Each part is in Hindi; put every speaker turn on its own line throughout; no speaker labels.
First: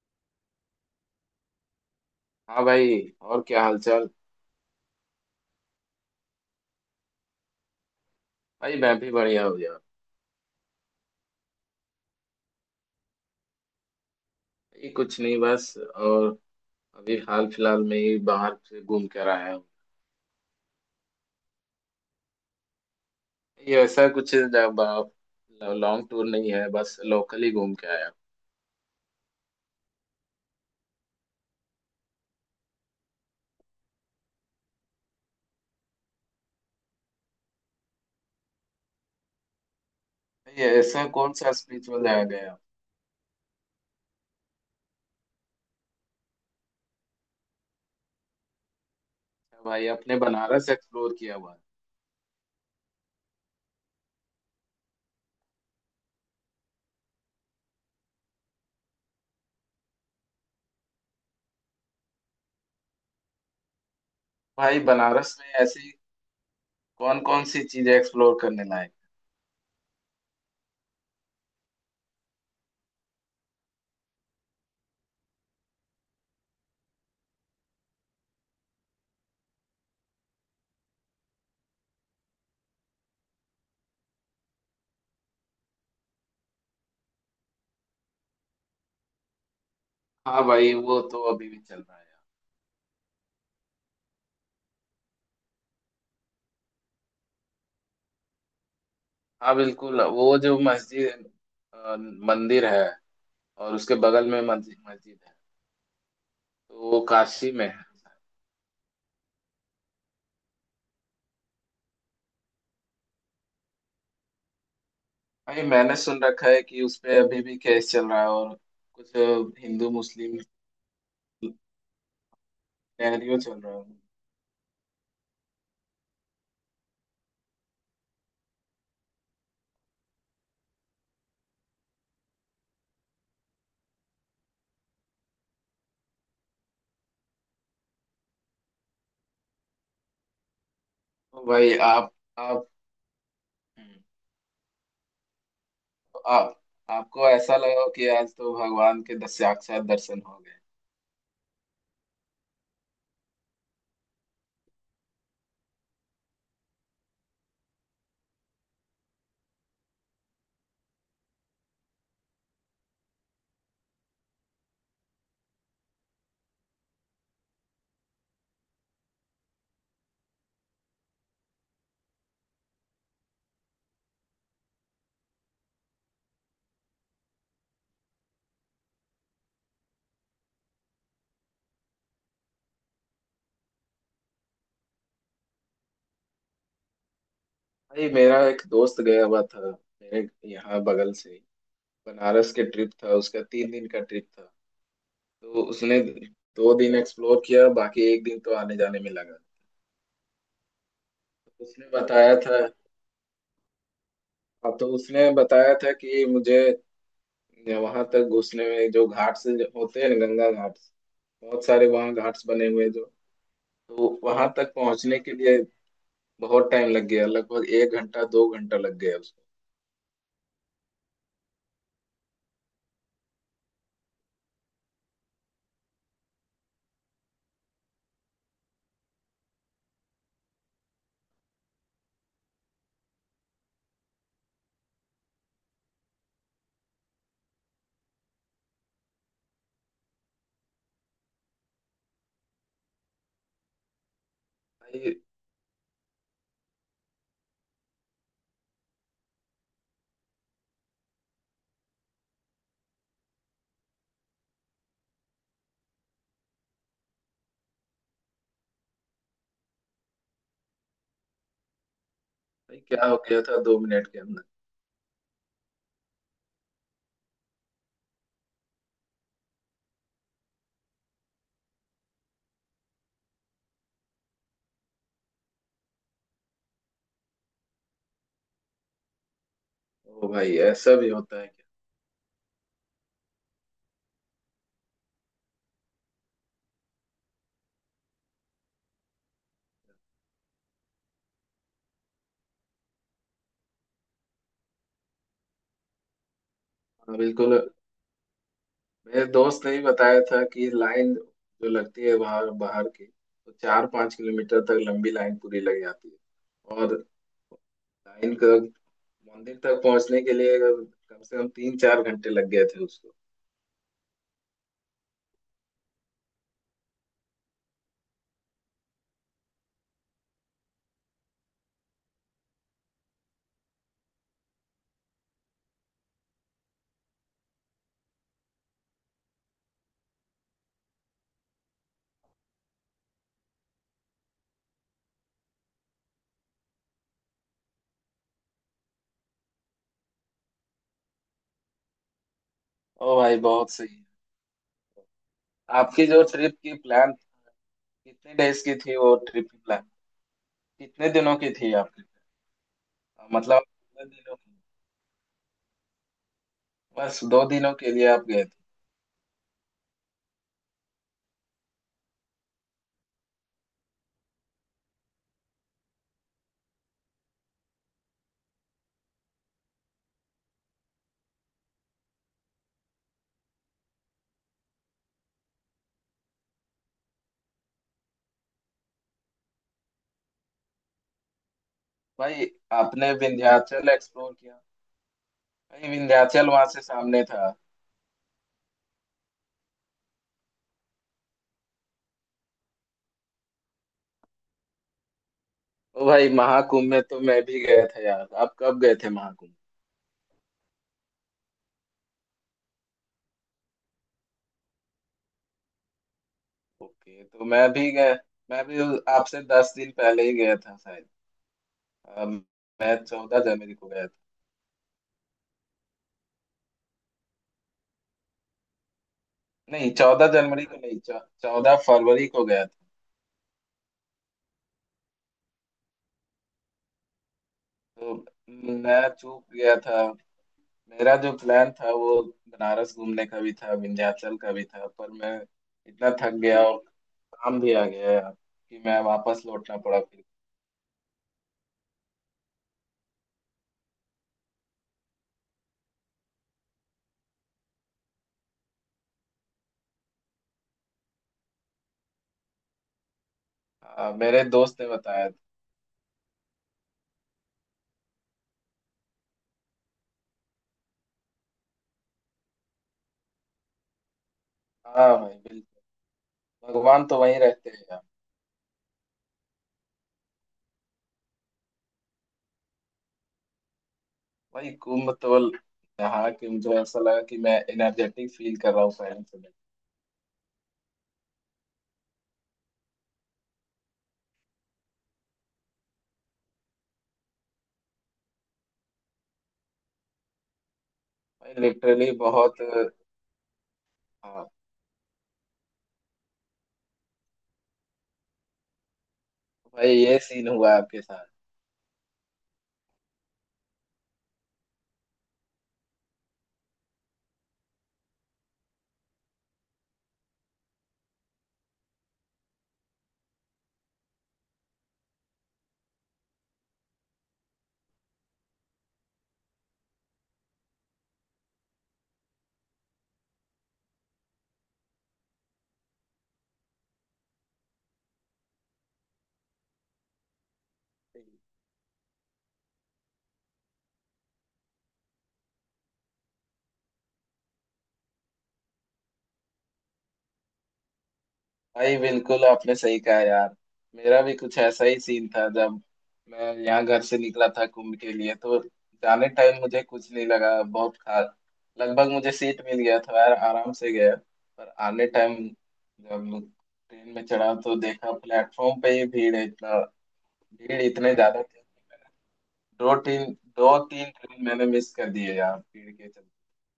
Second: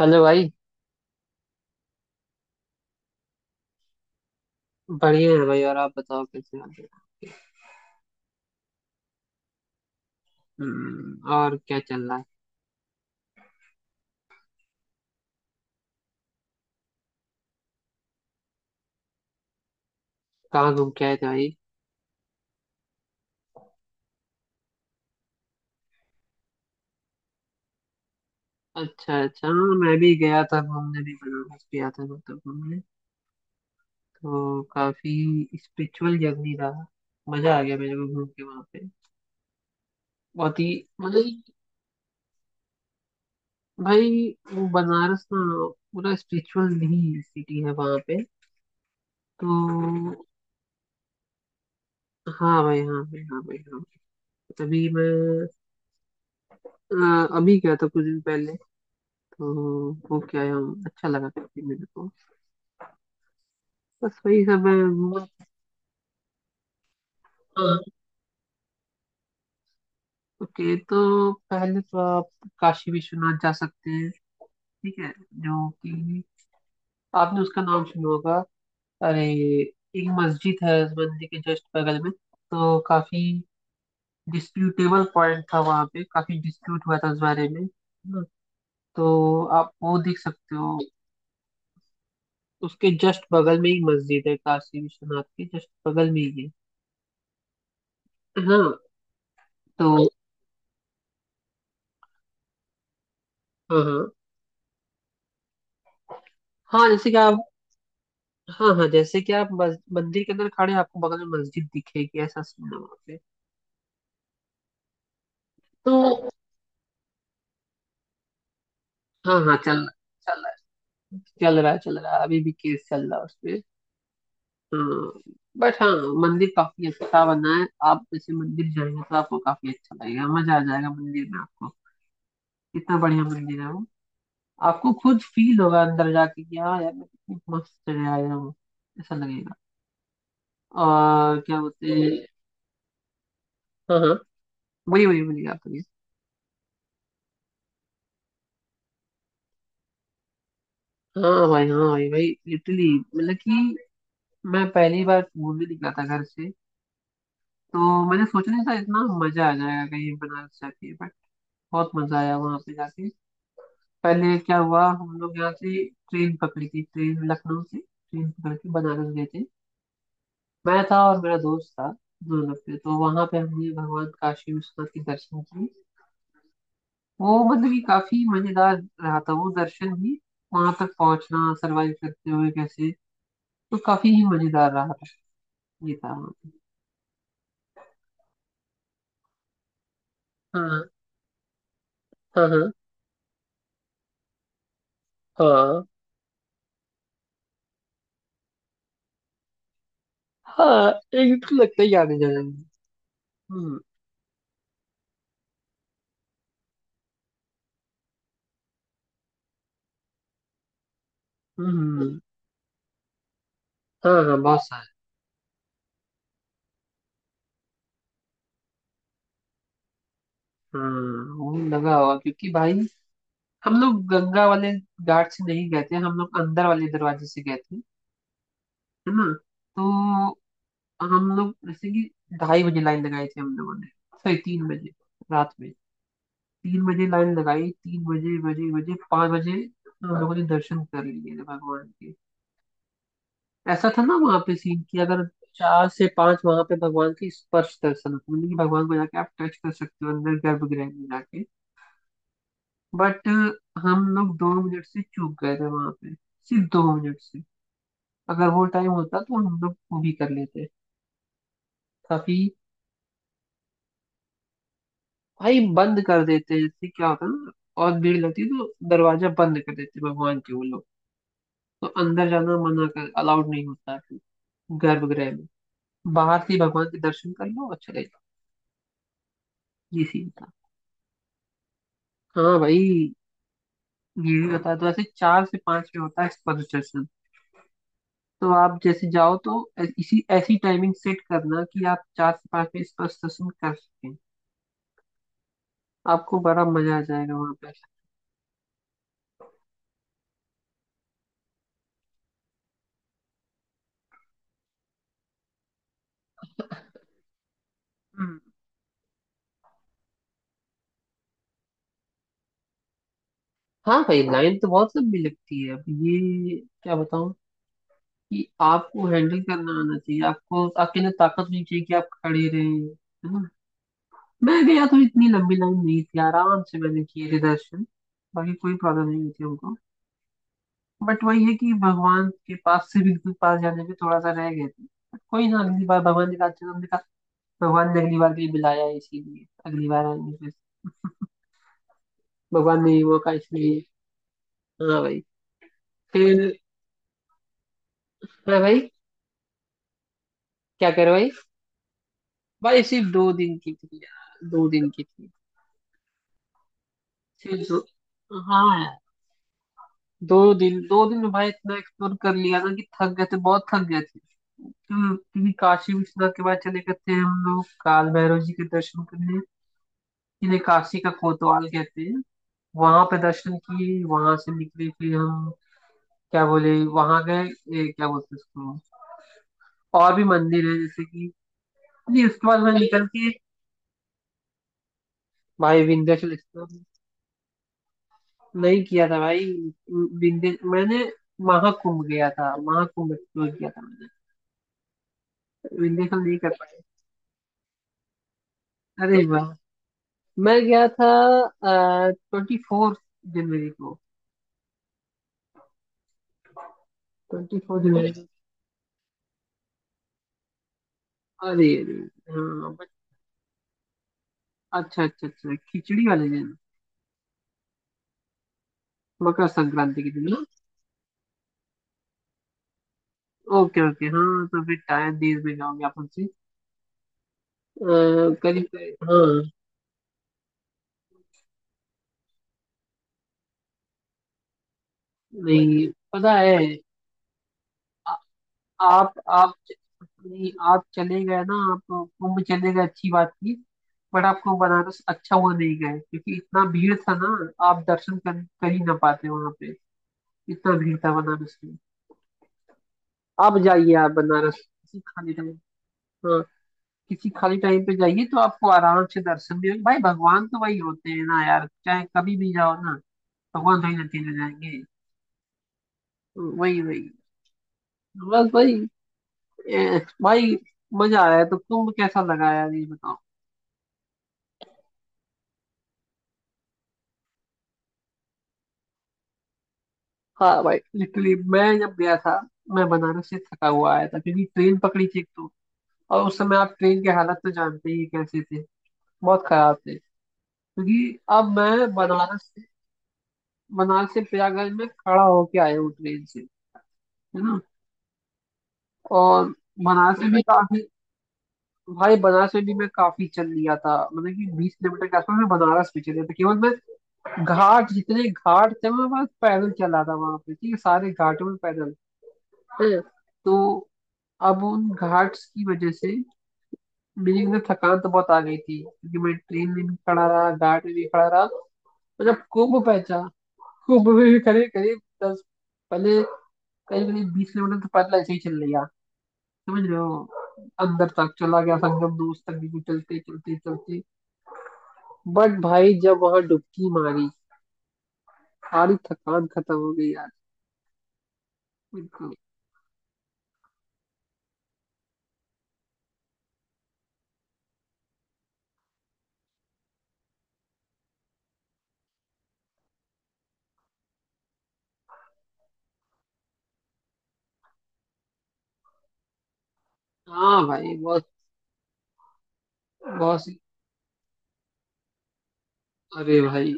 हेलो भाई।
हाँ भाई, और क्या हालचाल।
बढ़िया है भाई, और आप बताओ कैसे हाल है।
भाई मैं भी बढ़िया हो गया।
और क्या चल रहा है।
ये कुछ नहीं, बस और अभी हाल फिलहाल में ही बाहर से घूम कर आया हूँ।
कहाँ घूम के आए थे भाई।
ये ऐसा कुछ लॉन्ग टूर नहीं है, बस लोकल ही घूम के आया
अच्छा अच्छा, हाँ, मैं भी गया था घूमने, भी बनारस गया था मतलब घूमने। तो काफी स्पिरिचुअल जर्नी रहा। मजा आ गया मेरे को घूम के वहाँ पे।
हूँ।
बहुत ही
ये ऐसा
मतलब
कौन सा स्पिरिचुअल जगह गया?
भाई, वो बनारस ना पूरा स्पिरिचुअल ही सिटी है वहाँ पे
अच्छा, भाई
तो।
आपने बनारस एक्सप्लोर किया हुआ है?
हाँ भाई, हाँ भाई, हाँ भाई, हाँ भाई। तभी मैं अभी गया था कुछ दिन पहले। ओके आई हम, अच्छा लगा काफी मेरे को। बस वही सब है
भाई बनारस में ऐसी कौन कौन सी
हाँ,
चीजें एक्सप्लोर करने लायक?
ओके। तो पहले तो आप काशी विश्वनाथ जा सकते हैं, ठीक है, जो कि आपने उसका नाम सुना होगा। अरे, एक मस्जिद है उस मंदिर के जस्ट बगल में, तो काफी डिस्प्यूटेबल पॉइंट था वहाँ पे, काफी डिस्प्यूट हुआ था उस बारे में ना। तो आप वो देख
हाँ
सकते
भाई,
हो।
वो तो अभी भी चल रहा है।
उसके जस्ट बगल में ही मस्जिद है, काशी विश्वनाथ के जस्ट बगल में ही है। हाँ
हाँ बिल्कुल,
तो।
वो जो मस्जिद मंदिर है, और
हाँ
उसके
हाँ,
बगल में मस्जिद मस्जिद है,
हाँ
तो वो
जैसे कि आप,
काशी में है।
हाँ हाँ, जैसे कि आप मंदिर के अंदर खड़े हैं, आपको बगल में मस्जिद दिखेगी, ऐसा सीन है वहाँ पे
भाई
तो।
मैंने सुन रखा है कि उस पे अभी भी केस चल रहा है, और कुछ
हाँ हाँ, चल
हिंदू मुस्लिम
चल रहा है, चल रहा है, चल रहा है, अभी भी केस चल रहा है
सिनेरियो चल
उसपे।
रहा है।
हाँ, बट हाँ, मंदिर काफी अच्छा बना है। आप जैसे मंदिर जाएंगे तो आपको काफी अच्छा लगेगा, मजा आ जाएगा मंदिर में आपको, इतना बढ़िया मंदिर है वो। आपको खुद फील होगा अंदर जाके कि हाँ यार, मैं कितनी मस्त जगह आया हूँ, ऐसा लगेगा। और
तो
क्या
भाई
बोलते हैं।
आप,
हाँ
हम्म।
हाँ, वही वही बोलिए, आप बोलिए।
तो आप, आपको ऐसा लगा कि आज तो भगवान के 10 साक्षात दर्शन हो गए?
हाँ भाई, हाँ भाई, भाई, इटली मतलब कि मैं पहली बार घूमने निकला था घर से, तो मैंने सोचा नहीं था इतना मजा आ जाएगा कहीं बनारस जाके, बट बहुत मजा आया वहां पे जाके। पहले क्या हुआ, हम लोग यहाँ से ट्रेन पकड़ी थी, ट्रेन लखनऊ से ट्रेन पकड़ के बनारस गए थे, मैं था और मेरा दोस्त था, दोनों पे। तो वहां पे हमने भगवान काशी विश्वनाथ के दर्शन किए, वो मतलब कि काफी मजेदार रहा था वो दर्शन भी, वहां तक पहुंचना सरवाइव करते हुए कैसे, तो काफी ही मजेदार रहा था, ये था।
भाई, मेरा एक दोस्त गया हुआ था मेरे यहाँ
हाँ
बगल से ही।
हाँ
बनारस
हाँ
के ट्रिप था, उसका 3 दिन का ट्रिप था। तो
हाँ
उसने 2 दिन एक्सप्लोर किया, बाकी एक दिन तो आने जाने में लगा।
हाँ हाँ, एकदम
तो
लगता है
उसने
याद है
बताया
जाने।
था।
हम्म
हाँ, तो उसने बताया था कि मुझे या वहां तक घुसने में जो घाट्स होते हैं ना, गंगा घाट्स, बहुत सारे वहां
हम्म
घाट्स बने हुए हैं जो।
हाँ
तो
हाँ,
वहां
बहुत
तक
सारे।
पहुंचने के लिए बहुत टाइम लग गया, लगभग एक घंटा दो घंटा लग गया उसको।
वो लगा हुआ, क्योंकि भाई हम लोग गंगा वाले घाट से नहीं गए थे, हम लोग अंदर वाले दरवाजे से गए थे, है ना। तो हम लोग जैसे कि 2:30 बजे लाइन लगाई थी हम लोगों ने, सॉरी, 3 बजे, रात में 3 बजे लाइन लगाई, तीन बजे बजे बजे 5 बजे हम लोगों ने दर्शन कर लिए थे भगवान के। ऐसा था ना वहां पे सीन कि
भाई
अगर 4 से 5 वहां पे भगवान की स्पर्श दर्शन होता है, यानी कि भगवान को जाके आप टच कर सकते हो अंदर गर्भगृह में जाके, बट हम लोग 2 मिनट से चूक गए थे वहां पे, सिर्फ 2 मिनट से। अगर वो टाइम होता तो हम लोग वो भी कर लेते, काफी।
भाई, क्या हो गया था 2 मिनट के अंदर?
भाई बंद कर देते, इससे क्या होता है ना, और भीड़ लगती है तो दरवाजा बंद कर देते भगवान के वो लोग, तो अंदर जाना मना कर, अलाउड नहीं होता है फिर गर्भगृह में, बाहर से ही भगवान के दर्शन कर लो और चले जाओ, ये सीन
ओ
था।
भाई, ऐसा भी होता है क्या?
हाँ भाई, ये भी बता दो, ऐसे 4 से 5 में होता है एक्सपोजर सेशन, तो आप जैसे जाओ तो इसी ऐसी टाइमिंग सेट करना कि आप 4 से 5 में एक्सपोजर सेशन कर सकें, आपको बड़ा मजा आ
हाँ
जाएगा वहां
बिल्कुल,
पर।
मेरे दोस्त ने ही बताया था कि लाइन जो लगती है बाहर बाहर की, तो 4-5 किलोमीटर तक लंबी लाइन पूरी लग जाती है। और लाइन
हम्म
का मंदिर तक पहुंचने के लिए कम से कम 3-4 घंटे लग गए थे उसको।
हाँ भाई, लाइन तो बहुत लंबी लगती है, अब ये क्या बताऊं कि आपको हैंडल करना आना चाहिए, आपको आपके अंदर ताकत होनी चाहिए कि आप खड़े रहे, है ना। मैं गया तो इतनी लंबी लाइन नहीं थी, आराम से मैंने किए थे दर्शन, बाकी कोई प्रॉब्लम नहीं हुई थी हमको। बट वही है कि भगवान के पास से बिल्कुल पास जाने में थोड़ा सा रह गए थे, बट कोई ना, अगली बार भगवान ने कहा चलो, हमने कहा भगवान ने अगली बार के लिए बुलाया है इसीलिए अगली बार आएंगे फिर। भगवान ने ये
ओ
मौका
भाई बहुत
इसलिए।
सही।
हाँ भाई,
आपकी जो ट्रिप
फिर
की प्लान, कितने
हाँ
डेज की
भाई,
थी वो ट्रिप की प्लान?
क्या
कितने
करो भाई,
दिनों की थी आपकी?
भाई सिर्फ 2 दिन
मतलब
की थी
कितने दिनों
यार,
की,
2 दिन की थी,
बस दो
सिर्फ
दिनों
दो,
के लिए आप गए थे?
हाँ यार, 2 दिन। 2 दिन में भाई इतना एक्सप्लोर कर लिया ना कि थक गए थे, बहुत थक गए थे। क्योंकि काशी विश्वनाथ के बाद चले गए थे हम लोग काल भैरव जी के दर्शन करने, इन्हें काशी का कोतवाल कहते हैं, वहां पे दर्शन किए, वहां से निकले फिर हम, क्या बोले, वहां गए क्या बोलते हैं उसको, और भी मंदिर है जैसे कि, नहीं
भाई
उसके बाद मैं निकल
आपने
के।
विंध्याचल एक्सप्लोर किया?
भाई
भाई
विंध्याचल
विंध्याचल
एक्सप्लोर
वहां से सामने था।
नहीं किया था भाई, विंध्य मैंने महाकुंभ गया था, महाकुंभ एक्सप्लोर किया था मैंने,
ओ
विंध्याचल
भाई,
नहीं कर पाया।
महाकुंभ में तो मैं भी गया था यार, आप कब गए थे
अरे वाह,
महाकुंभ?
मैं गया था 24 जनवरी को,
ओके, तो
ट्वेंटी
मैं
फोर
भी
जनवरी
गया।
को।
मैं भी आपसे 10 दिन पहले ही गया था शायद।
अरे अरे,
अम,
हाँ but-।
मैं 14 जनवरी को गया था।
अच्छा अच्छा अच्छा, खिचड़ी वाले दिन, मकर
नहीं,
संक्रांति के
चौदह
दिन ना।
जनवरी को नहीं, 14 फरवरी को गया था।
ओके ओके, हाँ तो फिर टाइम दे में जाओगे आप हमसे,
तो
करीब करीब,
मैं चूक
हाँ,
गया था। मेरा जो प्लान था, वो बनारस घूमने का भी था, विंध्याचल का भी था, पर मैं
नहीं,
इतना
पता
थक
है।
गया और काम भी आ गया
आ,
यार, कि मैं
आप
वापस लौटना पड़ा फिर।
नहीं, आप चले गए ना, आप कुंभ चले गए, अच्छी बात थी। बट आपको बनारस अच्छा हुआ नहीं गए, क्योंकि इतना भीड़ था ना, आप दर्शन कर ही ना पाते वहां पे, इतना भीड़ था बनारस में। आप जाइए, आप
हाँ, मेरे
बनारस
दोस्त ने
किसी
बताया
खाली
था।
टाइम, हाँ, किसी खाली टाइम पे जाइए तो आपको आराम से दर्शन मिलेंगे। भाई भगवान तो वही होते हैं ना यार, चाहे कभी भी जाओ ना, भगवान थोड़ी ना चेंज हो जाएंगे।
हाँ भाई बिल्कुल।
वही वही।
भगवान तो वहीं रहते हैं यार।
बस भाई, भाई, मजा आया तो तुम कैसा लगा यार ये बताओ।
वही कुंभ तो नहा के मुझे ऐसा लगा कि मैं एनर्जेटिक फील कर रहा हूँ पहले से।
हाँ भाई, लिटरली मैं जब गया था, मैं बनारस से थका हुआ आया था क्योंकि ट्रेन पकड़ी थी एक तो, और उस समय आप ट्रेन के हालत तो जानते ही हैं कैसे थे, बहुत खराब थे। क्योंकि अब
भाई
मैं
लिटरली बहुत।
बनारस से
हाँ
प्रयागराज में खड़ा होके आया हूँ ट्रेन से, है ना। और
भाई,
बनारस
ये
में भी
सीन हुआ
काफी,
आपके साथ?
भाई बनारस में भी मैं काफी चल लिया था, मतलब कि 20 किलोमीटर के आसपास मैं बनारस में चले था केवल मैं, घाट जितने घाट थे मैं बस पैदल चला था वहां पे, ठीक है, सारे घाटों में पैदल। हम्म तो अब उन घाट्स की वजह से मेरी एकदम थकान तो बहुत आ गई थी, क्योंकि मैं ट्रेन में भी खड़ा रहा, घाट में भी खड़ा रहा, तो जब कुंभ पहुंचा, कुंभ में भी करीब करीब दस पहले, करीब करीब 20 किलोमीटर तो पैदल ऐसे ही चल लिया, समझ रहे हो, अंदर तक चला गया, संगम दोस्त तक भी चलते चलते चलते। बट भाई, जब वहां डुबकी मारी, सारी थकान खत्म हो गई यार,
भाई
बिल्कुल।
बिल्कुल, आपने सही कहा यार। मेरा भी कुछ ऐसा ही सीन था, जब मैं यहाँ घर से निकला था कुंभ के लिए, तो जाने टाइम मुझे कुछ नहीं लगा बहुत खास। लगभग मुझे सीट मिल गया था यार, आराम से गया। पर आने टाइम जब ट्रेन में चढ़ा, तो देखा प्लेटफॉर्म पे ही भीड़ है इतना।
हाँ
भीड़
भाई,
इतने
बहुत,
ज्यादा थे, दो तीन
बहुत सी।
दो तीन ट्रेन मैंने मिस कर दिए यार भीड़ के चलते।
अरे भाई,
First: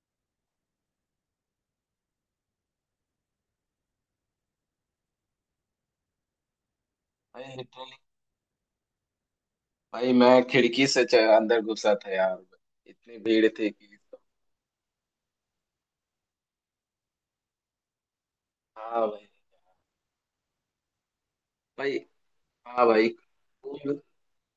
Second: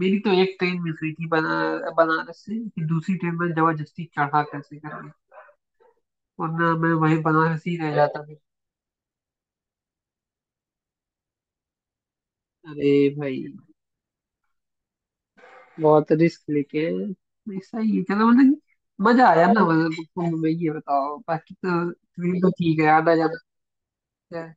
मेरी तो एक ट्रेन मिस हुई थी बनारस से कि दूसरी ट्रेन में जबरदस्ती चढ़ा कैसे करके, वरना मैं वहीं
भाई
बनारस ही रह
लिटरली,
जाता फिर।
भाई मैं खिड़की से अंदर घुसा था यार।
अरे
इतनी
भाई,
भीड़ थी कि।
बहुत रिस्क लेके, ऐसा ही है। चलो, मतलब कि
हाँ
मजा आया ना। मतलब कुंभ में ये बताओ, बाकी तो
भाई,
ट्रेन तो ठीक
हाँ
है,
भाई,
आना जाना
कुंभ
होता है।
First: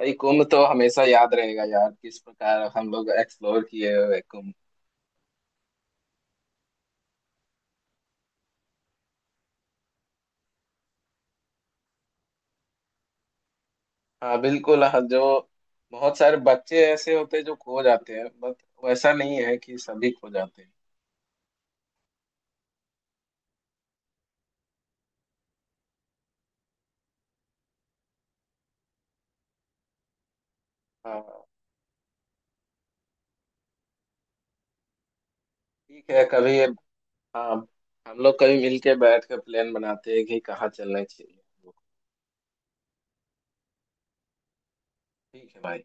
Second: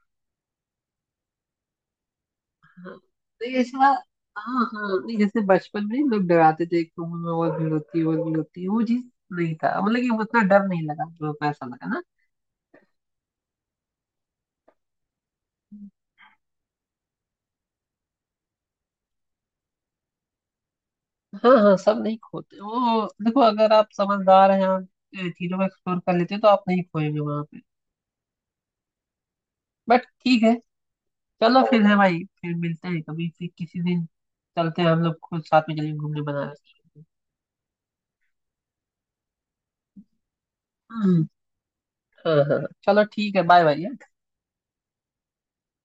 भाई, कुंभ तो हमेशा याद रहेगा यार किस प्रकार हम लोग
नहीं
एक्सप्लोर
ऐसा,
किए हुए कुंभ।
हाँ हाँ नहीं, जैसे बचपन में लोग डराते थे कुंभ में बहुत भीड़ होती है, बहुत भीड़ होती है, वो चीज नहीं था, मतलब कि उतना डर नहीं लगा, जो पैसा लगा।
हाँ बिल्कुल, हाँ, जो बहुत सारे बच्चे ऐसे होते हैं जो खो जाते हैं, बट वैसा नहीं है कि सभी खो जाते हैं।
हाँ हाँ, सब नहीं खोते, वो देखो, अगर आप समझदार हैं, आप चीजों को एक्सप्लोर कर लेते हो तो आप नहीं खोएंगे वहां पे, बट ठीक है।
हाँ,
चलो फिर है भाई, फिर मिलते हैं कभी फिर किसी दिन, चलते हैं हम लोग, खुद साथ में चलेंगे
ठीक
घूमने
है कभी।
बनारस।
हाँ, हम लोग कभी मिलके बैठ कर प्लान बनाते हैं कि कहाँ चलना
हम्म,
चाहिए।
हाँ हाँ, चलो ठीक है, बाय बाय।
ठीक है भाई।